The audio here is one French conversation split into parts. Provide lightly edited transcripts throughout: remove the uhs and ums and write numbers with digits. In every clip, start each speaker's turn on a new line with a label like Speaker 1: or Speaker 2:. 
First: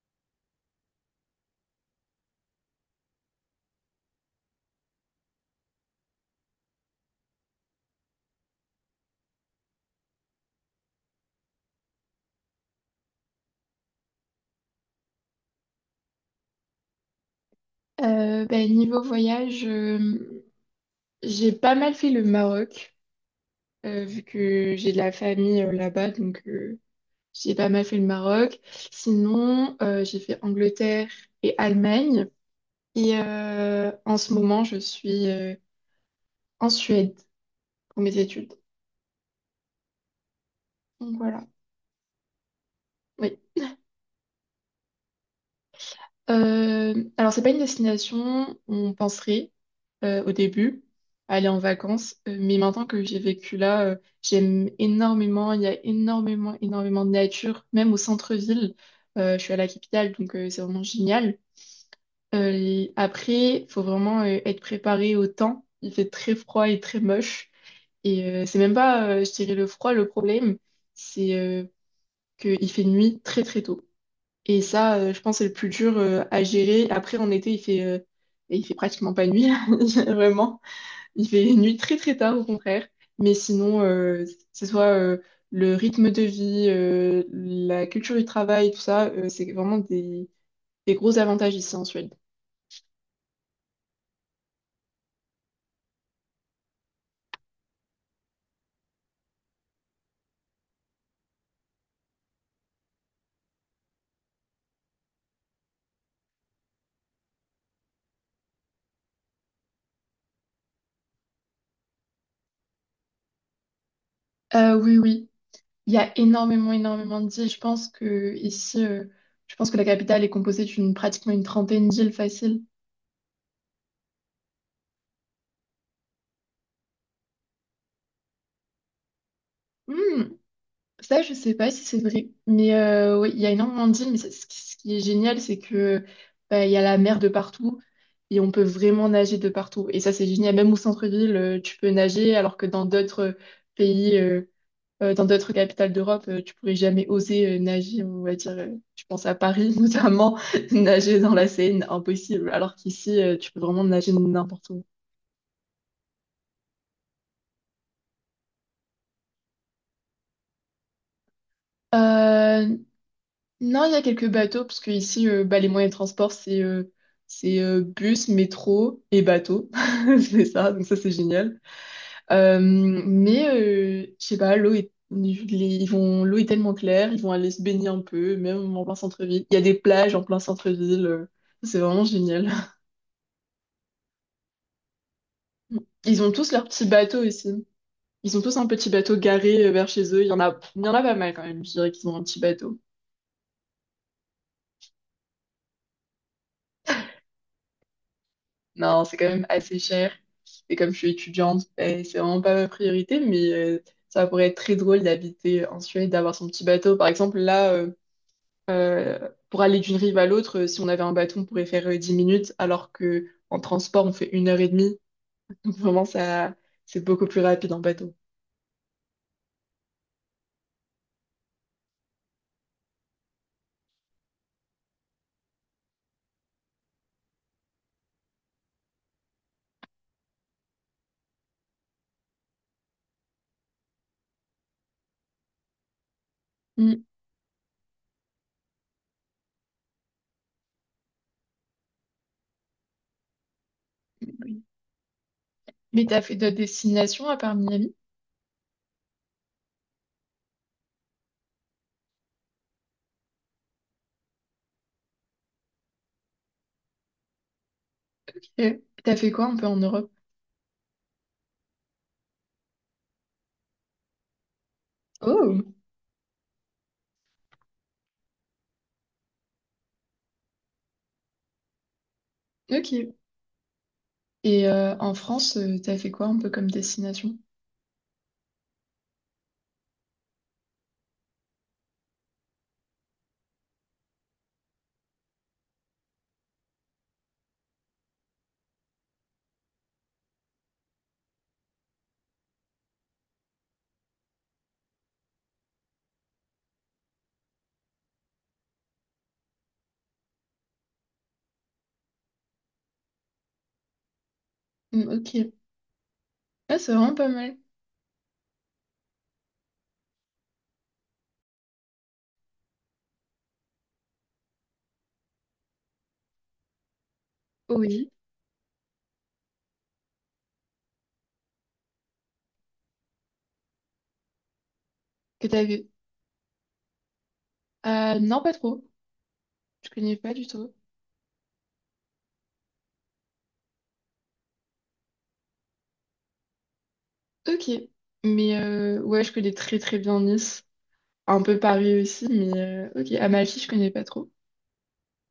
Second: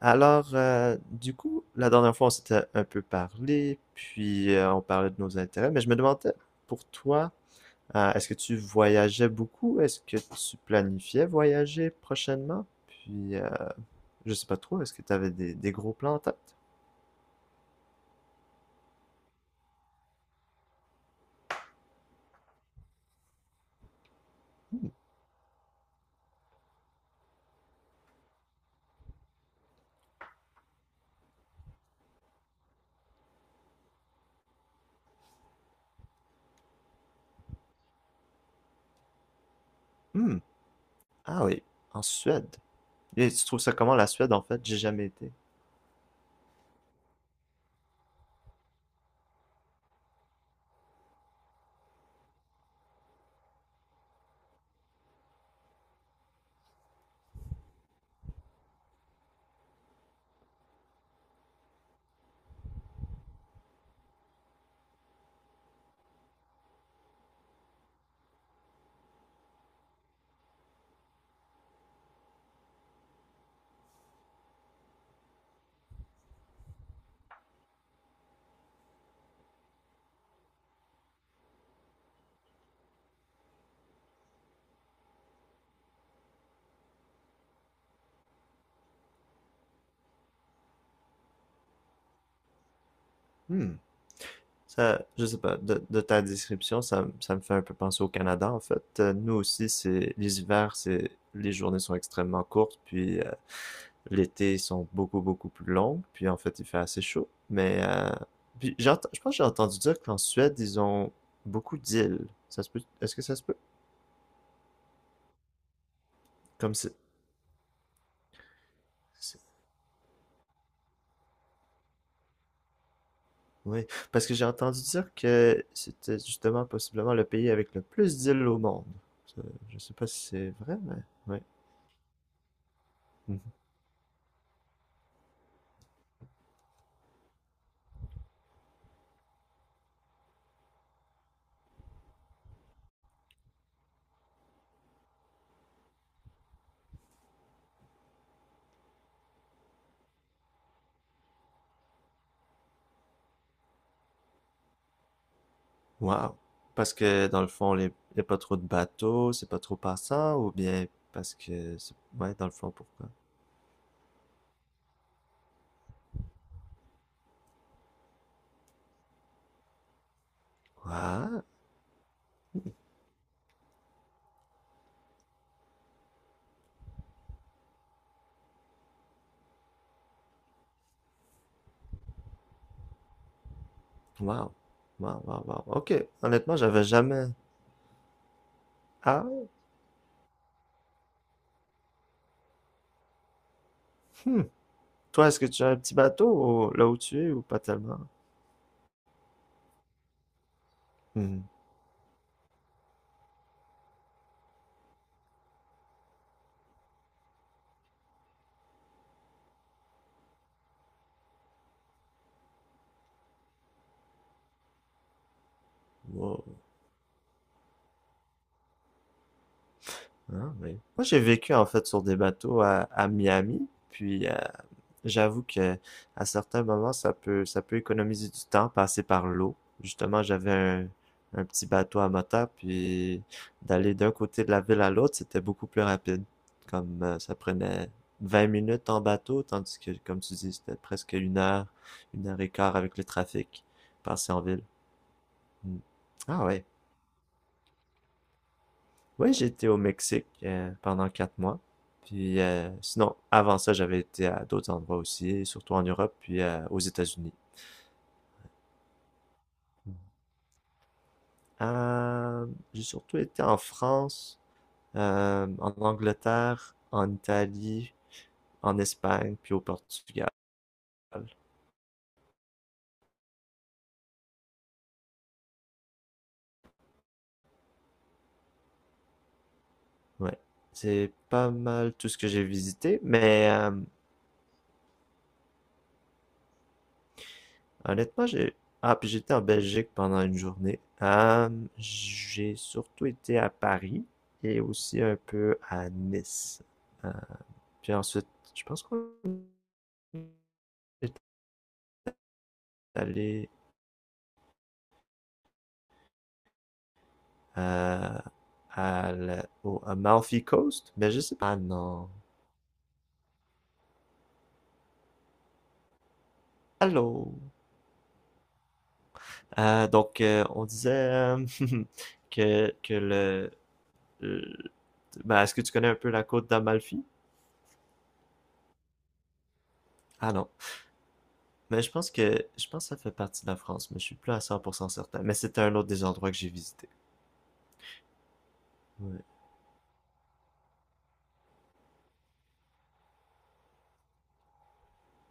Speaker 1: Alors, la dernière fois, on s'était un peu parlé, puis on parlait de nos intérêts, mais je me demandais, pour toi, est-ce que tu voyageais beaucoup? Est-ce que tu planifiais voyager prochainement? Puis je sais pas trop, est-ce que tu avais des gros plans en tête?
Speaker 2: Niveau voyage, j'ai pas mal fait le Maroc, vu que j'ai de la famille là-bas, j'ai pas mal fait le Maroc. Sinon, j'ai fait Angleterre et Allemagne. En ce moment, je suis en Suède pour mes études.
Speaker 1: Hmm.
Speaker 2: Donc voilà,
Speaker 1: Ah oui, en Suède. Et
Speaker 2: oui.
Speaker 1: tu trouves ça comment la Suède, en fait? J'ai jamais été.
Speaker 2: Alors, c'est pas une destination, on penserait, au début, aller en vacances. Mais maintenant que j'ai vécu là, j'aime énormément. Il y a énormément, énormément de nature, même au centre-ville. Je suis à la capitale, c'est vraiment génial. Et après, il faut vraiment être préparé au temps. Il fait très froid et très moche. C'est même pas, je dirais, le froid le problème, c'est qu'il fait nuit très très tôt. Et ça, je pense, c'est le plus dur à gérer. Après, en été, il fait pratiquement pas nuit, vraiment. Il fait nuit très très tard au contraire, mais sinon, c'est soit le rythme de vie, la culture du travail, tout ça, c'est vraiment des gros avantages ici en Suède.
Speaker 1: Hmm. Ça, je sais pas, de ta description, ça, ça me fait un peu penser au Canada, en fait. Nous aussi, c'est, les hivers, c'est, les journées sont extrêmement courtes, puis l'été, sont beaucoup, beaucoup plus longues. Puis en fait, il fait assez chaud. Puis je pense que j'ai entendu dire qu'en Suède, ils ont beaucoup d'îles. Ça se peut? Est-ce que ça se peut?
Speaker 2: Oui, oui, il y a énormément,
Speaker 1: Comme c'est...
Speaker 2: énormément d'îles. Je pense que ici,
Speaker 1: c'est-
Speaker 2: je pense que la capitale est composée d'une pratiquement une trentaine d'îles faciles.
Speaker 1: Oui, parce que j'ai entendu dire que c'était justement possiblement le pays avec le plus d'îles au monde. Ça, je sais pas si c'est vrai, mais
Speaker 2: Ça, je
Speaker 1: oui.
Speaker 2: sais pas si c'est vrai, mais oui, il y a
Speaker 1: Mhm.
Speaker 2: énormément de d'îles, mais ça, ce qui est génial, c'est que bah, il y a la mer de partout et on peut vraiment nager de partout. Et ça, c'est génial. Même au centre-ville, tu peux nager, alors que dans d'autres pays, dans d'autres capitales d'Europe, tu pourrais jamais oser nager. On va dire, je pense à Paris notamment, nager dans la Seine, impossible. Alors qu'ici, tu peux vraiment nager n'importe où.
Speaker 1: Wow. Parce que dans le fond, il n'y a pas trop de bateaux, c'est pas trop passant, ou bien parce que ouais, dans le
Speaker 2: Euh,
Speaker 1: fond, pourquoi?
Speaker 2: Non, il y a quelques bateaux, parce que ici, bah, les moyens de transport, c'est bus, métro et bateau. C'est ça, donc ça, c'est
Speaker 1: Wow.
Speaker 2: génial. Mais, je sais pas, ils vont, l'eau est tellement claire, ils vont aller se baigner un peu, même en plein centre-ville. Il y a des plages en plein centre-ville, c'est vraiment génial.
Speaker 1: Wow. Wow, wow, wow. OK.
Speaker 2: Ils ont tous
Speaker 1: Honnêtement,
Speaker 2: leur
Speaker 1: j'avais
Speaker 2: petit bateau
Speaker 1: jamais.
Speaker 2: ici. Ils ont tous un petit bateau
Speaker 1: Ah,
Speaker 2: garé vers chez eux. Il y en a pas mal quand même, je dirais qu'ils ont un petit bateau.
Speaker 1: hmm. Toi, est-ce que tu as un petit bateau là où tu es ou pas tellement?
Speaker 2: Non, c'est quand même assez cher. Et comme je suis
Speaker 1: Hmm.
Speaker 2: étudiante, ben, c'est vraiment pas ma priorité, ça pourrait être très drôle d'habiter en Suède, d'avoir son petit bateau. Par exemple, là, pour aller d'une rive à l'autre, si on avait un bateau, on pourrait faire 10 minutes, alors que en transport, on fait une heure et demie. Donc vraiment,
Speaker 1: Wow.
Speaker 2: ça, c'est beaucoup plus rapide en bateau.
Speaker 1: Ah, oui. Moi, j'ai vécu en fait sur des bateaux à Miami, puis j'avoue que à certains moments, ça peut économiser du temps, passer par l'eau. Justement, un petit bateau à moteur, puis d'aller d'un côté de la ville à l'autre, c'était beaucoup plus rapide. Comme
Speaker 2: Hmm.
Speaker 1: Ça prenait 20 minutes en bateau, tandis que, comme tu dis, c'était une heure et quart avec le trafic, passer en ville. Mm.
Speaker 2: Mais t'as fait
Speaker 1: Ah
Speaker 2: d'autres
Speaker 1: ouais.
Speaker 2: destinations à part Miami?
Speaker 1: Ouais, j'étais au Mexique pendant quatre mois. Puis Sinon, avant ça, j'avais été à d'autres endroits aussi, surtout en Europe, puis aux États-Unis.
Speaker 2: Ok. T'as fait quoi un peu en Europe?
Speaker 1: Euh, j'ai surtout été en France,
Speaker 2: Oh,
Speaker 1: en Angleterre, en Italie, en Espagne, puis au Portugal.
Speaker 2: ok. En France, t'as fait quoi un peu comme destination?
Speaker 1: Ouais, c'est pas mal tout ce que j'ai visité, mais Honnêtement, j'ai... Ah, puis j'étais en Belgique pendant une journée. J'ai surtout été à Paris et aussi un peu à Nice. Euh, puis ensuite, je pense qu'on est allé
Speaker 2: Mm, ok. Ah, c'est vraiment pas mal.
Speaker 1: euh, à au Amalfi Coast, mais je sais pas. Ah non. Allô.
Speaker 2: Oui,
Speaker 1: Donc on disait que, que le... le- Ben,
Speaker 2: que
Speaker 1: est-ce que
Speaker 2: t'as
Speaker 1: tu
Speaker 2: vu.
Speaker 1: connais un peu la côte d'Amalfi?
Speaker 2: Non, pas trop. Je connais
Speaker 1: Ah
Speaker 2: pas du
Speaker 1: non.
Speaker 2: tout.
Speaker 1: Mais je pense que ça fait partie de la France, mais je suis plus à 100% certain. Mais c'était un autre des endroits que j'ai visité.
Speaker 2: Ok.
Speaker 1: Ouais.
Speaker 2: Ouais, je connais très très bien Nice. Un peu Paris aussi, mais ok. Amalfi, je connais pas trop.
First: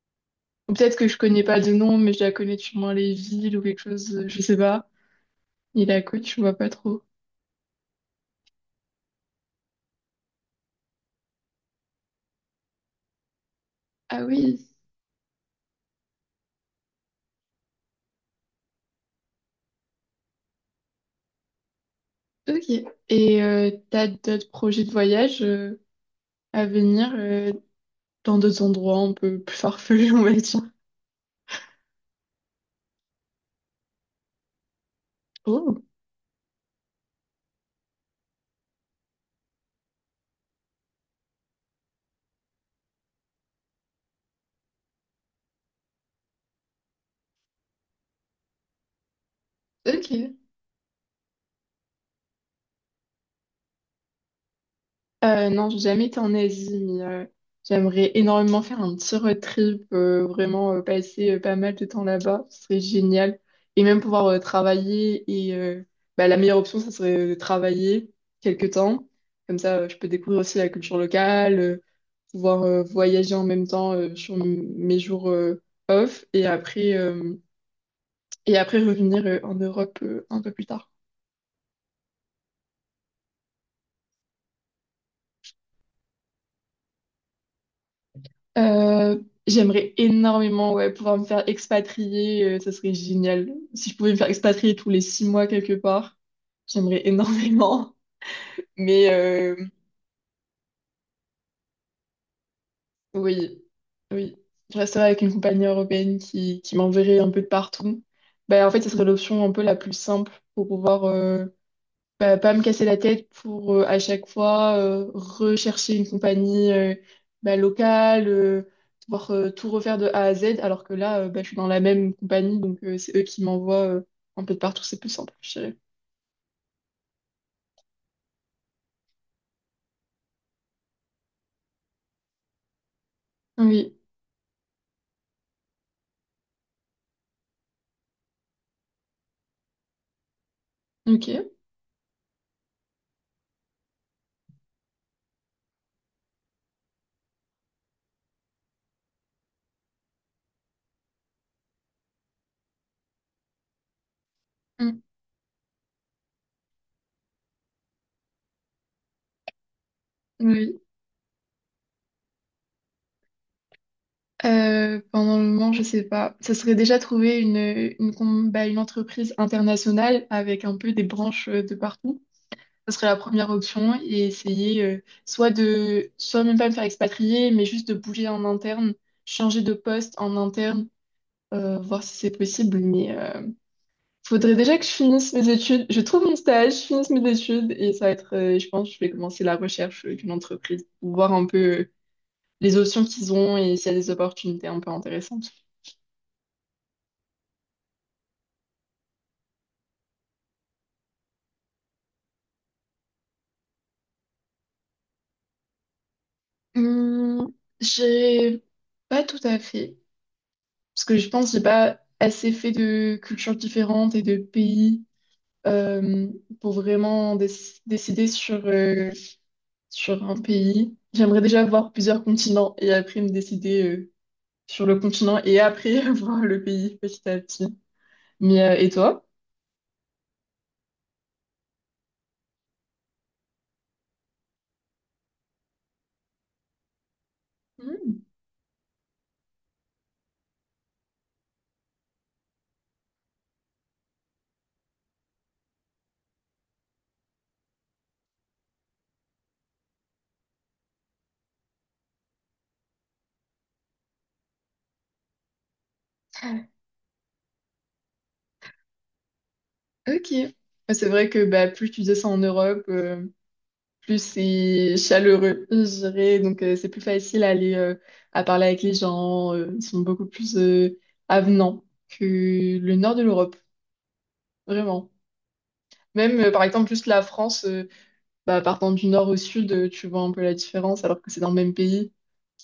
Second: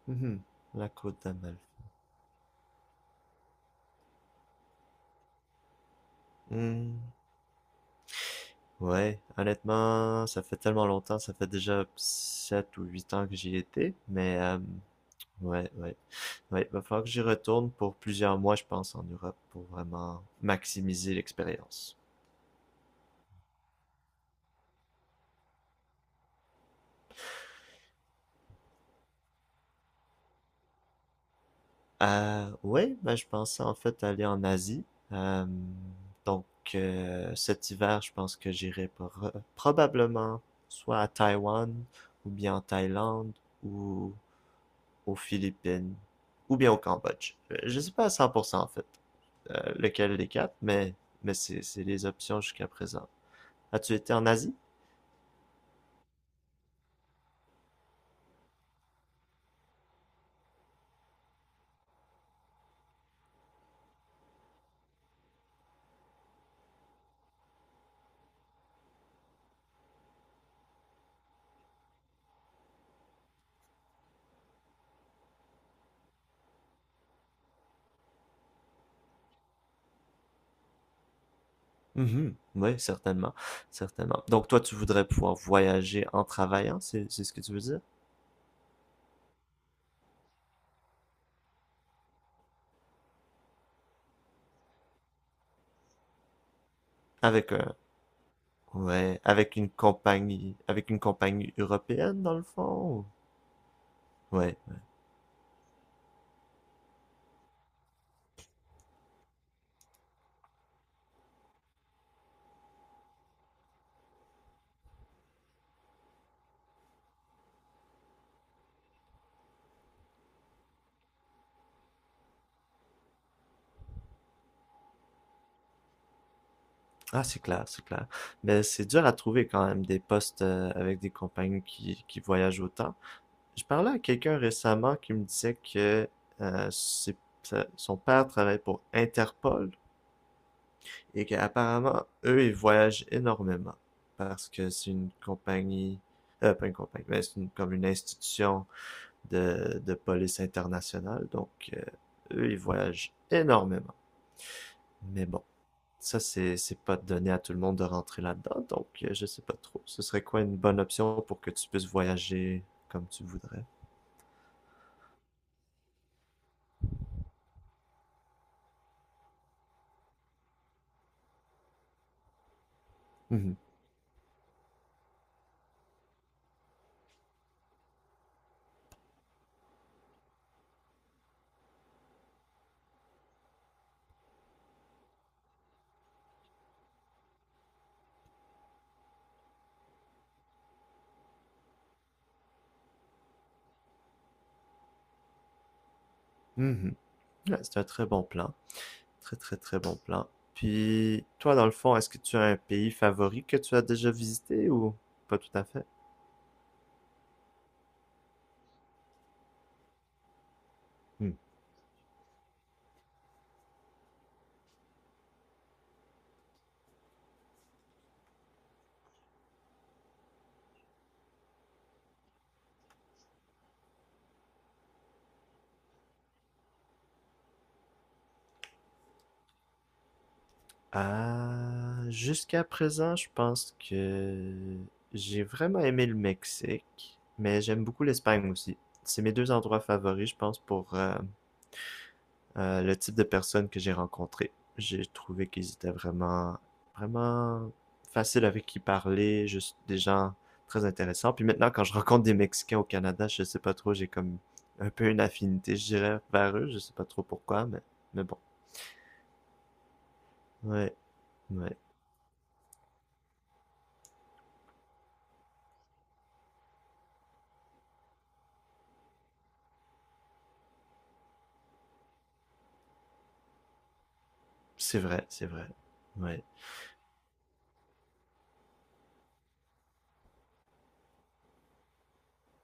Speaker 1: Mhm.
Speaker 2: Ou
Speaker 1: La
Speaker 2: peut-être que je
Speaker 1: côte
Speaker 2: connais pas
Speaker 1: d'Amalfi.
Speaker 2: de nom, mais je la connais sûrement moins les villes ou quelque chose, je sais pas. Et la côte, je vois pas
Speaker 1: Hmm.
Speaker 2: trop.
Speaker 1: Ouais, honnêtement, ça fait tellement longtemps, ça fait déjà 7 ou 8 ans que j'y étais,
Speaker 2: Ah
Speaker 1: mais
Speaker 2: oui,
Speaker 1: euh, ouais, ouais. Ouais, va falloir que j'y retourne pour plusieurs mois, je pense, en Europe pour vraiment maximiser l'expérience.
Speaker 2: ok. T'as d'autres projets de voyage à venir dans d'autres endroits un peu plus farfelus, on va dire.
Speaker 1: Ouais, ben, je pensais en fait aller en Asie. Euh,
Speaker 2: Oh,
Speaker 1: donc cet hiver, je pense que probablement soit à Taïwan, ou bien en Thaïlande, ou aux Philippines, ou bien au Cambodge. Je sais pas à 100% en fait lequel des
Speaker 2: ok.
Speaker 1: quatre, mais c'est les options jusqu'à présent. As-tu été en Asie?
Speaker 2: Non, j'ai jamais été en Asie, j'aimerais énormément faire un petit road trip, vraiment passer pas mal de temps là-bas, ce serait génial. Et même pouvoir travailler, bah, la meilleure option, ça serait de travailler quelques temps. Comme ça, je peux découvrir aussi la culture locale, pouvoir voyager en même temps sur mes jours off, et après revenir en Europe un peu plus tard.
Speaker 1: Mhm. Oui, certainement, certainement. Donc toi, tu voudrais pouvoir voyager en travaillant, c'est ce que tu veux dire?
Speaker 2: Euh, J'aimerais énormément ouais, pouvoir me faire expatrier, ça serait génial. Si je pouvais me faire expatrier tous les six mois quelque part, j'aimerais
Speaker 1: Avec un,
Speaker 2: énormément. Mais
Speaker 1: Ouais,
Speaker 2: euh,
Speaker 1: avec une compagnie européenne dans le fond.
Speaker 2: oui, oui,
Speaker 1: Ouais.
Speaker 2: je resterais avec une compagnie européenne qui m'enverrait un peu de partout. Ben, en fait, ce serait l'option un peu la plus simple pour pouvoir bah, pas me casser la tête pour à chaque fois rechercher une compagnie bah, locale, devoir tout refaire de A à Z, alors que là, bah, je suis dans la même compagnie, c'est eux qui m'envoient un peu de partout, c'est plus simple, je dirais.
Speaker 1: Ah, c'est clair, c'est clair. Mais c'est dur à trouver quand même des postes avec des compagnies qui voyagent autant. Je parlais
Speaker 2: Oui,
Speaker 1: à quelqu'un récemment qui me disait que euh, c'est- son père travaille pour Interpol et
Speaker 2: ok.
Speaker 1: qu'apparemment, eux, ils voyagent énormément parce que c'est une compagnie, pas une compagnie, mais comme une institution de police internationale. Donc, eux, ils voyagent énormément.
Speaker 2: Mm.
Speaker 1: Mais bon, ça, c'est pas donné à tout le monde de rentrer là-dedans. Donc, je sais pas trop. Ce serait quoi une bonne
Speaker 2: Oui.
Speaker 1: option pour que tu puisses voyager comme tu voudrais?
Speaker 2: Pendant le moment, je sais pas. Ça serait déjà trouver une, com- bah, une entreprise internationale avec un peu des branches de partout. Ça serait la première
Speaker 1: Mhm.
Speaker 2: option et essayer soit même pas me faire expatrier, mais juste de bouger en interne, changer de poste en interne, voir si c'est possible. Faudrait déjà que je finisse mes études, je trouve mon stage, je finisse mes études et ça va être, je pense, que je vais commencer la recherche d'une entreprise pour voir un peu les options qu'ils ont et s'il y a des opportunités un peu intéressantes.
Speaker 1: Mhm. Ouais, c'est un très bon plan. Très, très, très bon plan. Puis, toi, dans le fond, est-ce que tu as un pays favori que tu as déjà visité ou pas tout à fait?
Speaker 2: Hum, j'ai pas tout à fait, parce que je
Speaker 1: Hmm.
Speaker 2: pense que j'ai pas assez fait de cultures différentes et de pays euh, pour vraiment décider sur, sur un pays. J'aimerais déjà voir plusieurs continents et après me décider sur le continent et après voir le pays petit à petit. Mais et toi?
Speaker 1: Ah, jusqu'à présent, je pense que j'ai vraiment aimé le Mexique, mais j'aime beaucoup
Speaker 2: Hmm.
Speaker 1: l'Espagne aussi. C'est mes deux endroits favoris, je pense, pour le type de personnes que j'ai rencontrées. J'ai trouvé qu'ils étaient vraiment, vraiment faciles avec qui parler, juste des gens très intéressants. Puis maintenant, quand je rencontre des Mexicains au Canada, je sais pas trop, j'ai comme un peu une affinité, je dirais, vers eux. Je sais pas trop pourquoi, mais bon.
Speaker 2: Ok. Bah,
Speaker 1: Ouais,
Speaker 2: c'est vrai que bah,
Speaker 1: ouais.
Speaker 2: plus tu descends en Europe, plus c'est chaleureux, je dirais. C'est plus facile à aller à parler avec les gens. Ils sont beaucoup plus avenants que le nord de l'Europe,
Speaker 1: C'est
Speaker 2: vraiment.
Speaker 1: vrai, c'est vrai.
Speaker 2: Même
Speaker 1: Ouais.
Speaker 2: par exemple juste la France. Bah, partant du nord au sud, tu vois un peu la différence, alors que c'est dans le même pays.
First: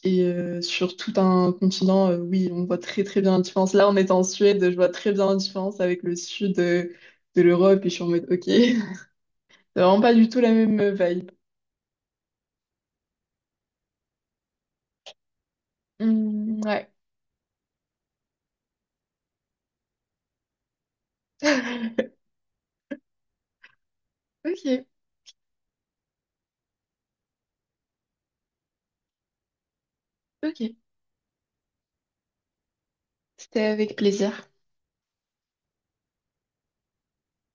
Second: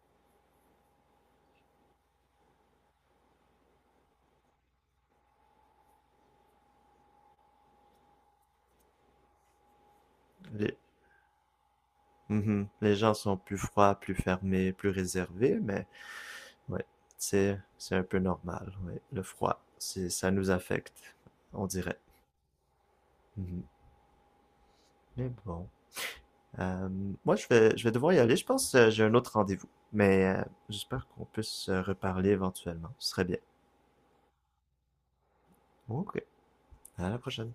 Speaker 2: Sur tout un continent, oui, on voit très très bien la différence. Là, on est en Suède, je vois très bien la différence avec le sud de l'Europe, et je suis en mode, ok, c'est vraiment pas du tout la
Speaker 1: Les...
Speaker 2: même vibe.
Speaker 1: Mhm. Les gens sont plus froids, plus fermés, plus réservés, mais
Speaker 2: Hmm,
Speaker 1: ouais,
Speaker 2: ouais.
Speaker 1: c'est un peu normal. Ouais. Le froid, c'est ça nous affecte, on dirait. Mhm.
Speaker 2: Ok,
Speaker 1: Mais bon, Euh, moi je vais devoir y aller. Je pense que j'ai un autre rendez-vous, mais
Speaker 2: ok.
Speaker 1: j'espère qu'on puisse se reparler éventuellement. Ce serait bien.
Speaker 2: C'était avec plaisir.
Speaker 1: Ok, à la prochaine.